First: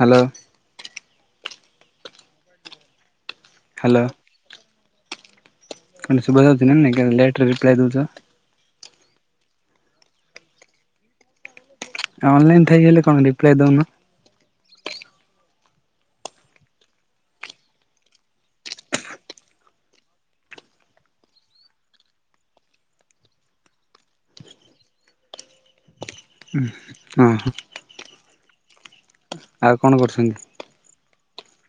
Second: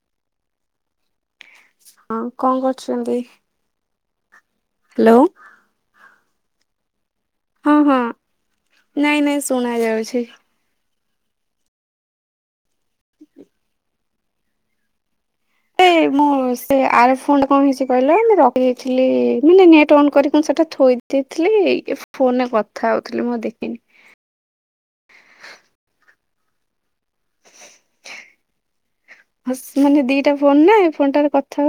Hello ହଁ କଣ କରୁଛନ୍ତି?? ହ୍ୟାଲୋ ହ୍ୟାଲୋ ଶୁଭା ଯାଉଛି ନା ନାହିଁ ଲେଟରେ ହଁ ରିପ୍ଲାଏ ହଁ ଦଉଚ ନାଇଁ ନାଇଁ ଶୁଣା ଯାଉଛି। ଅନଲାଇନ ଥାଇ ହେଲେ କଣ ରିପ୍ଲାଏ ଦଉନ? ଏ ମୁଁ ସେ ଆର ଫ କଣ ହେଇଛି କହିଲ ମୁଁ ରଖିାଇଥିଲି ମାନେ ନେଟ୍ ଅନ୍ କରିକି ସେଟା ଥୋଇ ଦେଇଥିଲି ଫୋନରେ କଥା ହଉଥିଲି ମୁଁ ଦେଖିନି। ଓ ହୋ ହ ଆଉ କଣ ମାନେ ଦିଟା କରୁଛନ୍ତି ଫୋନ ନା ଫୋନଟାର କଥା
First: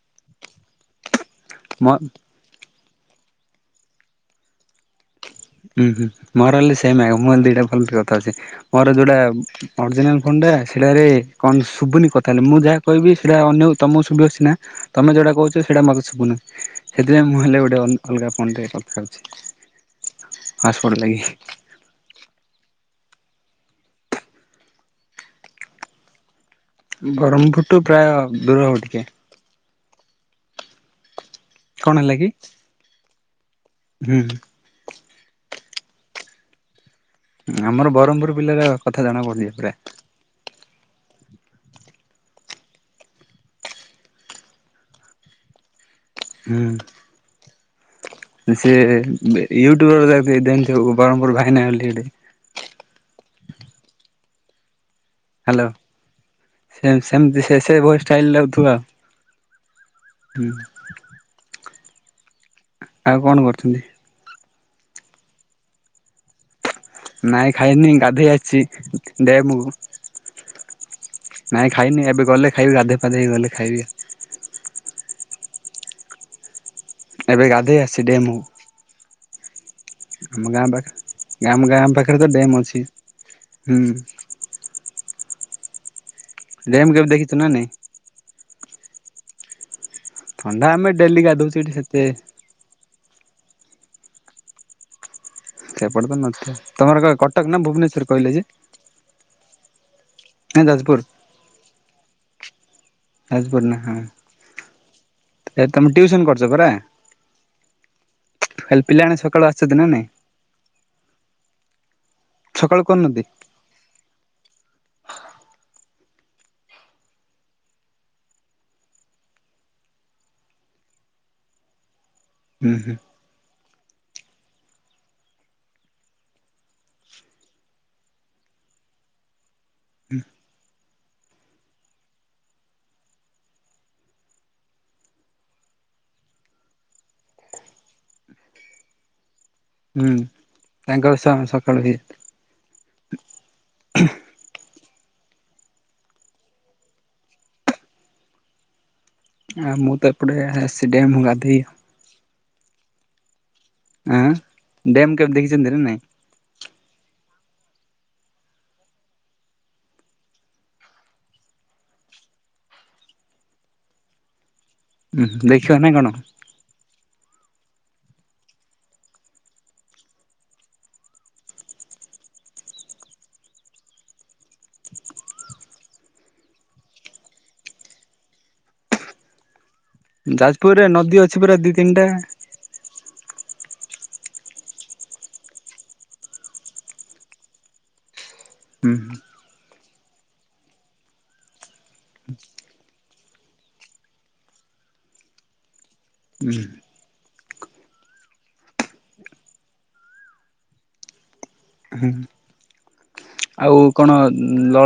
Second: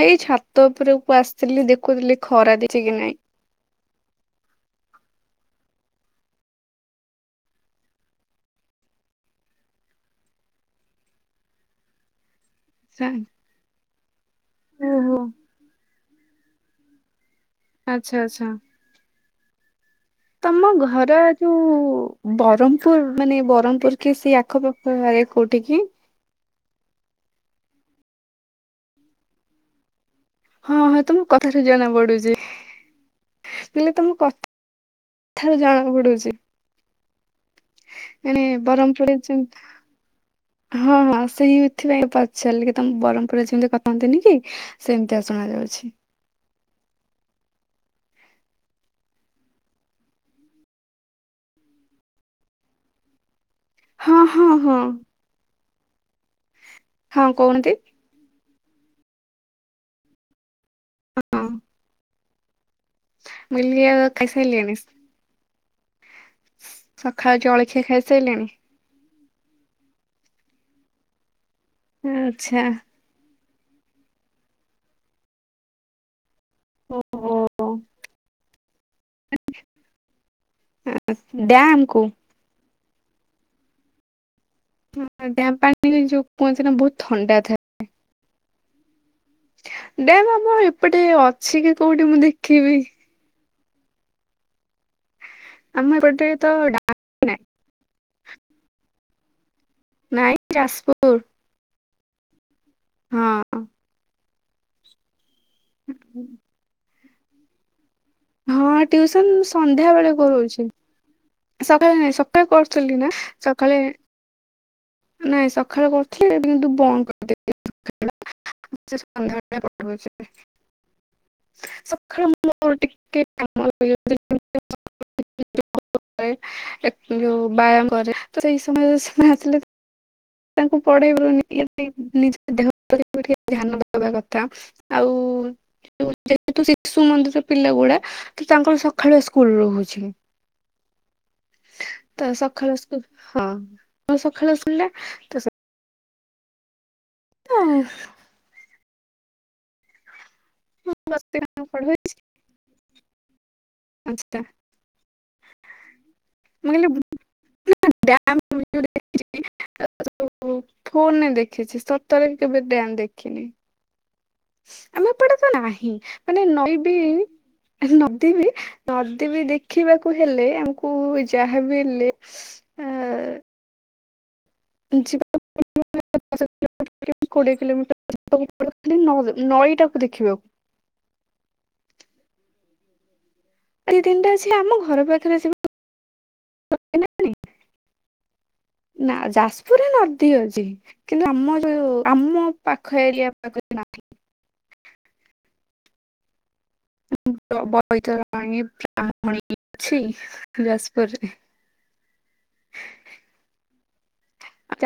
ଏଇ ଛାତ ଉପରକୁ ଆସିଥିଲି ମୋ ଦେଖୁଥିଲି ଖରା ଦେଇଛି କି ନାଇଁ। ହୁଁ ହୁଁ ମୋର ହେଲେ ସେମ ଆଗ ମୁଁଲେ ଦିଇଟା ଭଲ କଥା ଅଛି। ମୋର ଯୋଉଟା ଅଜିନାଲ ଫୋନ ଟା ସେଟାରେ କଣ ଶୁଭୁନି କଥା ହେଲେ ମୁଁ ଯାହା କହିବି ସେଇଟା ଅନ୍ୟ ତୁମକୁ ଶୁି ଅସି ନା ତମେ ଓହୋ ଯେଉଁଟା କହୁଛ ସେଇଟା ମୋେ ଶୁହଁଥିାଇ ମୁଁ ହେଲେ ଗୋଟେ ଗ ଆଚ୍ଛା ଅଲଗା ଆଚ୍ଛା। ଫୋନ୍ ରେ କଥା ହଉଚି। ତମ ଘର ଯୋଉ ବ୍ରହ୍ମପୁର ମାନେ ବ୍ରହ୍ମପୁର କି ସେଇ ଆଖପାଖରେ କୋଉଠି କି? ବ୍ରହ୍ମପୁଠୁ ପ୍ରାୟ ଦୂର ହବ ଟିକେ। ହଁ ହଁ ତମକୁ କଥାଠୁ ଜଣା କଣ ହେଲା କି ପଡୁଛି। ପିଲେ ତମ ହୁଁ କଥାରୁ ଜଣା ପଡୁଛି। ଆମର ବ୍ରହ୍ମପୁର ମାନେ ପିଲାର କଥା ବ୍ରହ୍ମପୁରରେ ଜଣା ପଡୁନି ଯେମତି ପୁରା। ହଁ ହଁ ସେଇ ଏଥିପାଇଁ ପଚାରିଲ କି ତମେ ବ୍ରହ୍ମପୁରରେ ଯେମିତି କଥାନ୍ତିନି କି ସେମିତି ଶୁଣ ଯାଉଛି। ହୁଁ ସେ ୟୁଟ୍ୟୁବରେ ଦେଖ ଦେ ବରହମପୁର ଭାଇନା ହେଲି। ହଁ ହଁ ହଁ। ହ୍ୟାଲୋ ସେମ୍ ହଁ ସେମ୍ ସେ କହୁନାହାନ୍ତି ସେ ଷ୍ଟାଇଲ ଲାଗଥିବ ଆ ହଁ ଆଉ କଣ ମୁଁ କରୁଛନ୍ତି। କହିଲି ଆଉ ଖାଇସାଇଲେଣି। ସକାଳ ନାଇଁ ଜଳଖିଆ ଖାଇନି ଗାଧେଇ ଖାଇସାରିଲେଣି ଆସିଚ୍। ଦେ ମୁଁ ନାଇଁ ଖାଇନି ଏବେ ଗଲେ ଆଚ୍ଛା ଖାଇବି ଗଧୋଇ ପାଧେଇ ହେଇ ଗଲେ ଖାଇବି। ଓ ଏବେ ଗାଧେଇ ଆସିଲେ ମୁଁ। ଆମ ଗାଁ ପାଖରେ ଗାଁ ଆମ ଡ୍ୟାମ ଗାଁ କୁ ପାଖରେ ତ ଡ୍ୟାମ୍ ଅଛି ହୁଁ ହ ଡ୍ଯାମ ପାଣି ଯୋଉ କୁହନ୍ତି ନା ଡ୍ୟାମ୍ ବହୁତ କେବେ ଦେଖିଛୁ ଥଣ୍ଡା ନା ଥାଏ। ନାଇଁ? ଡ୍ୟାମ ଆମ ଥଣ୍ଡା ଆମେ ଏପଟେ ଡେଲି ଗାଧଉଛୁ ଅଛି ଏଠି କି ସେତେ କୋଉଠି ମୁଁ ଦେଖିବି ଆମ ସେପଟ ତ ଏପଟେ ନ ତମର ଡ୍ୟାମ ନାହିଁ। କଟକ ନା ଭୁବନେଶ୍ୱର କହିଲେ ଯେ। ନାଇଁ ଯାଜପୁର। ଆ ହଁ ପଡ଼ ନା ହଁ ତମେ ଟିଉସନ୍ କରୁଚ ପରା। ହଁ ଖାଲି ପିଲାମାନେ ଟ୍ୟୁସନ ସକାଳୁ ମୁଁ ଆସୁଛନ୍ତି ନା ସନ୍ଧ୍ୟା ନାଇଁ ବେଳେ କରୁଚି। ସକାଳେ ନାଇଁ ସକାଳେ ସକାଳୁ କରୁଥିଲି ନା କରୁନାହାନ୍ତି ସକାଳେ ନାଇଁ ସକାଳୁ କରୁଥିଲ କିନ୍ତୁ ବନ୍ଦ କରିଦେଲି ବେ [inaudible] ହୁଁ ମୋର ହୁଁ ଟିକେ କାମ [unintelligible] ଯଉ ବ୍ୟାୟାମ କରେ ତ ସେଇ ସମୟରେ ସେମାନେ ଆସିଲେ [unintelligible] ହୁଁ। ତାଙ୍କୁ ପଢେଇବାରୁ ନିଜ ଦେହ ଟିକେ ଧ୍ୟାନ ଦେବା କଥା। ଆଉ ଯେହେତୁ ଶିଶୁ ମନ୍ଦିର ପିଲା ଗୁଡା ତ ତାଙ୍କର ସକାଳୁଆ ସ୍କୁଲ ରହୁଚି। ହୁଁ ତାଙ୍କର ସକାଳୁ ହିଁ। ତ ସକାଳୁ ସ୍କୁଲ ହଁ ସକାଳୁ ଶରିଲା ତ ତ [inaudible] ଆ ମୁଁ ତ ଏପଟେ ହଁ ଆସିଡେ ମୁଁ ବସ୍ ଗାଧେଇ କଡ ହେଇଛି [unintelligible] ହଁ ଡ୍ୟାମ୍ କେବେ ଦେଖିଛନ୍ତି ନା ନାଇଁ। ମୁ [unintelligible] ଫୋନରେ ଦେଖିଛି ସତରେ କେବେ ଡ୍ୟାମ ଦେଖିନି। ଆମ ଉଁ ଏପଟେ ତ ଦେଖିବା ନା ନାହିଁ କଣ ମାନେ ନଈବି ନଦୀ ବି ନଦୀ ବି ଦେଖିବାକୁ ହେଲେ ଆମକୁ ଯାହାବି ହେଲେ ଆ। [unintelligible] କୋଡିଏ କିଲୋମିଟର ନଈଟା [unintelligible] ଯାଜପୁରରେ ନଦୀ ଅଛି ପୁରା ଦି ତିନି ଟା। ସେ ଦି ତିନଟା ଅଛି ଆମ ଘର ପାଖରେ ଯିବା ନା ହୁଁ ଯା ଯାଜପୁରରେ ନଦୀ ଅଛି କିନ୍ତୁ ଆମ ଯୋଉ ଆମ ପାଖ ଏରିଆ ପାଖରେ ନା ହୁଁ। ଣ [unintelligible] ପ୍ରାଣି ଅଛି ଯାଜପୁରରେ ଆଉ କଣ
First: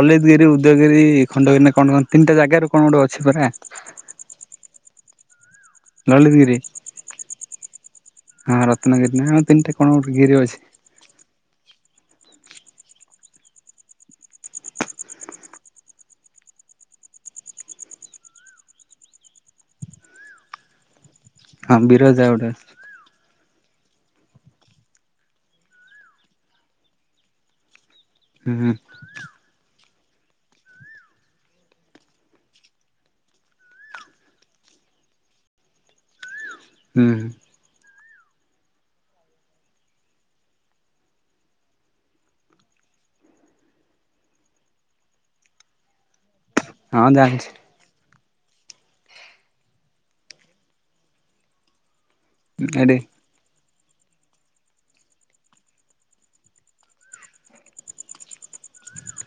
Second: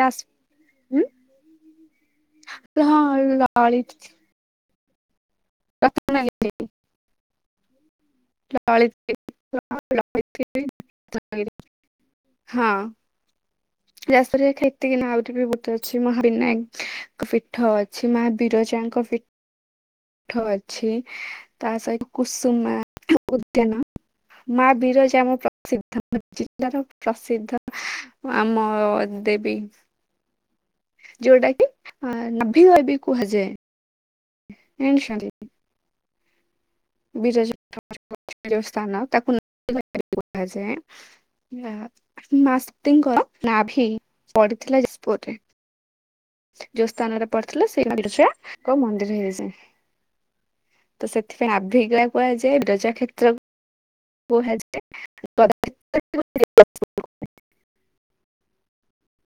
ଯାଜ ଉଦୟଗିରି ଖଣ୍ଡଗିରି କଣ ତିନିଟା ଜାଗାରୁ କଣ ଗୋଟେ ହଁ ଅଛି ପରା। ଲଳିତ ରତ୍ନଗିରି ଲଳିତଗିରି ହଁ ରତ୍ନଗିରି ନା ଆମ ଲଳିତଗିରି ତିନିଟା କଣ ଗୋଟେ ଗିରି ଅଛି। ଲଳିତଗିରି ହଁ। ଯାଜପୁରରେ ଖେତିକି ନୁହେଁ ଆହୁରି ବି ଗୋଟେ ଅଛି ମହା ବିିନାୟକ ପୀଠ ଅଛି ମା ବିରଜାଙ୍କ ପୀଠ ପୀଠ ଅଛି ତା ହଁ ସଇତ ବିରଜା ଗୋଟେ ଅଛି କୁସୁମା ଉଦ୍ୟାନ। ମା ବିରଜା ଆମ ପ୍ରସିଦ୍ଧ ଜିଲ୍ଲାର ପ୍ରସିଦ୍ଧ। ଆମ ହୁଁ ଦେବୀ ଯୋଉଟା କି ଅ ନାଭି ଗୟା ବି କୁହାଯାଏ। [unintelligible] ହୁଁ [unintelligible] ସ୍ଥାନ ତାକୁ ନାଭିଗୟା କୁହାଯାଏ। [unintelligible] ନାଭି ପଡିଥିଲା ଯଜପୁରରେ। ଯୋଉ ହଁ ସ୍ଥାନରେ ଜାଣିଛି ପଡିଥିଲା ସେ [unintelligible] କୁହାଯାଏ ବୀରଜା ଏଠି କ୍ଷେତ୍ର କୁହାଯାଏ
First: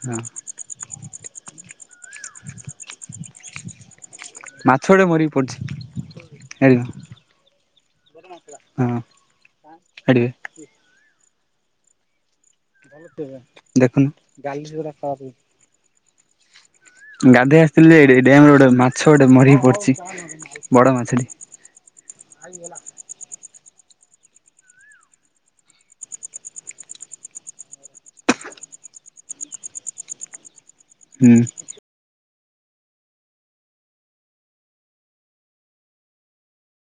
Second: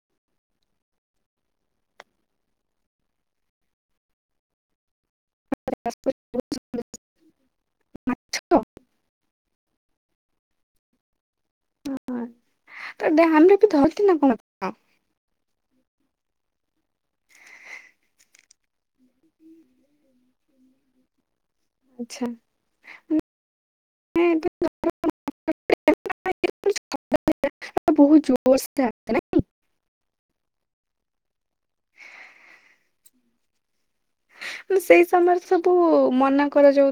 ହଁ। ମାଛ ଉଡ଼ା ମରିକି ପଡ଼ିଚି। ଛାଡ଼ିବ ହଁ ମାଛ ଛାଡ଼ିବେ। [unintelligible] [unintelligible] ଗାଧଇ ଆସିଥିଲି ଯେ ଏଠି ଡ୍ୟାମରେ ଗୋଟେ ମାଛ ଗୋଟେ ମରିକି ପଡିଛି ବଡ ମାଛଟି। ଆଚ୍ଛା [unintelligible] [unintelligible] ବୋହୁତ ଜୋରସେ ଆସେ ହୁଁ। ମାନେ ସେଇ ସମୟରେ ସବୁ ମନା କରାଯାଉଥି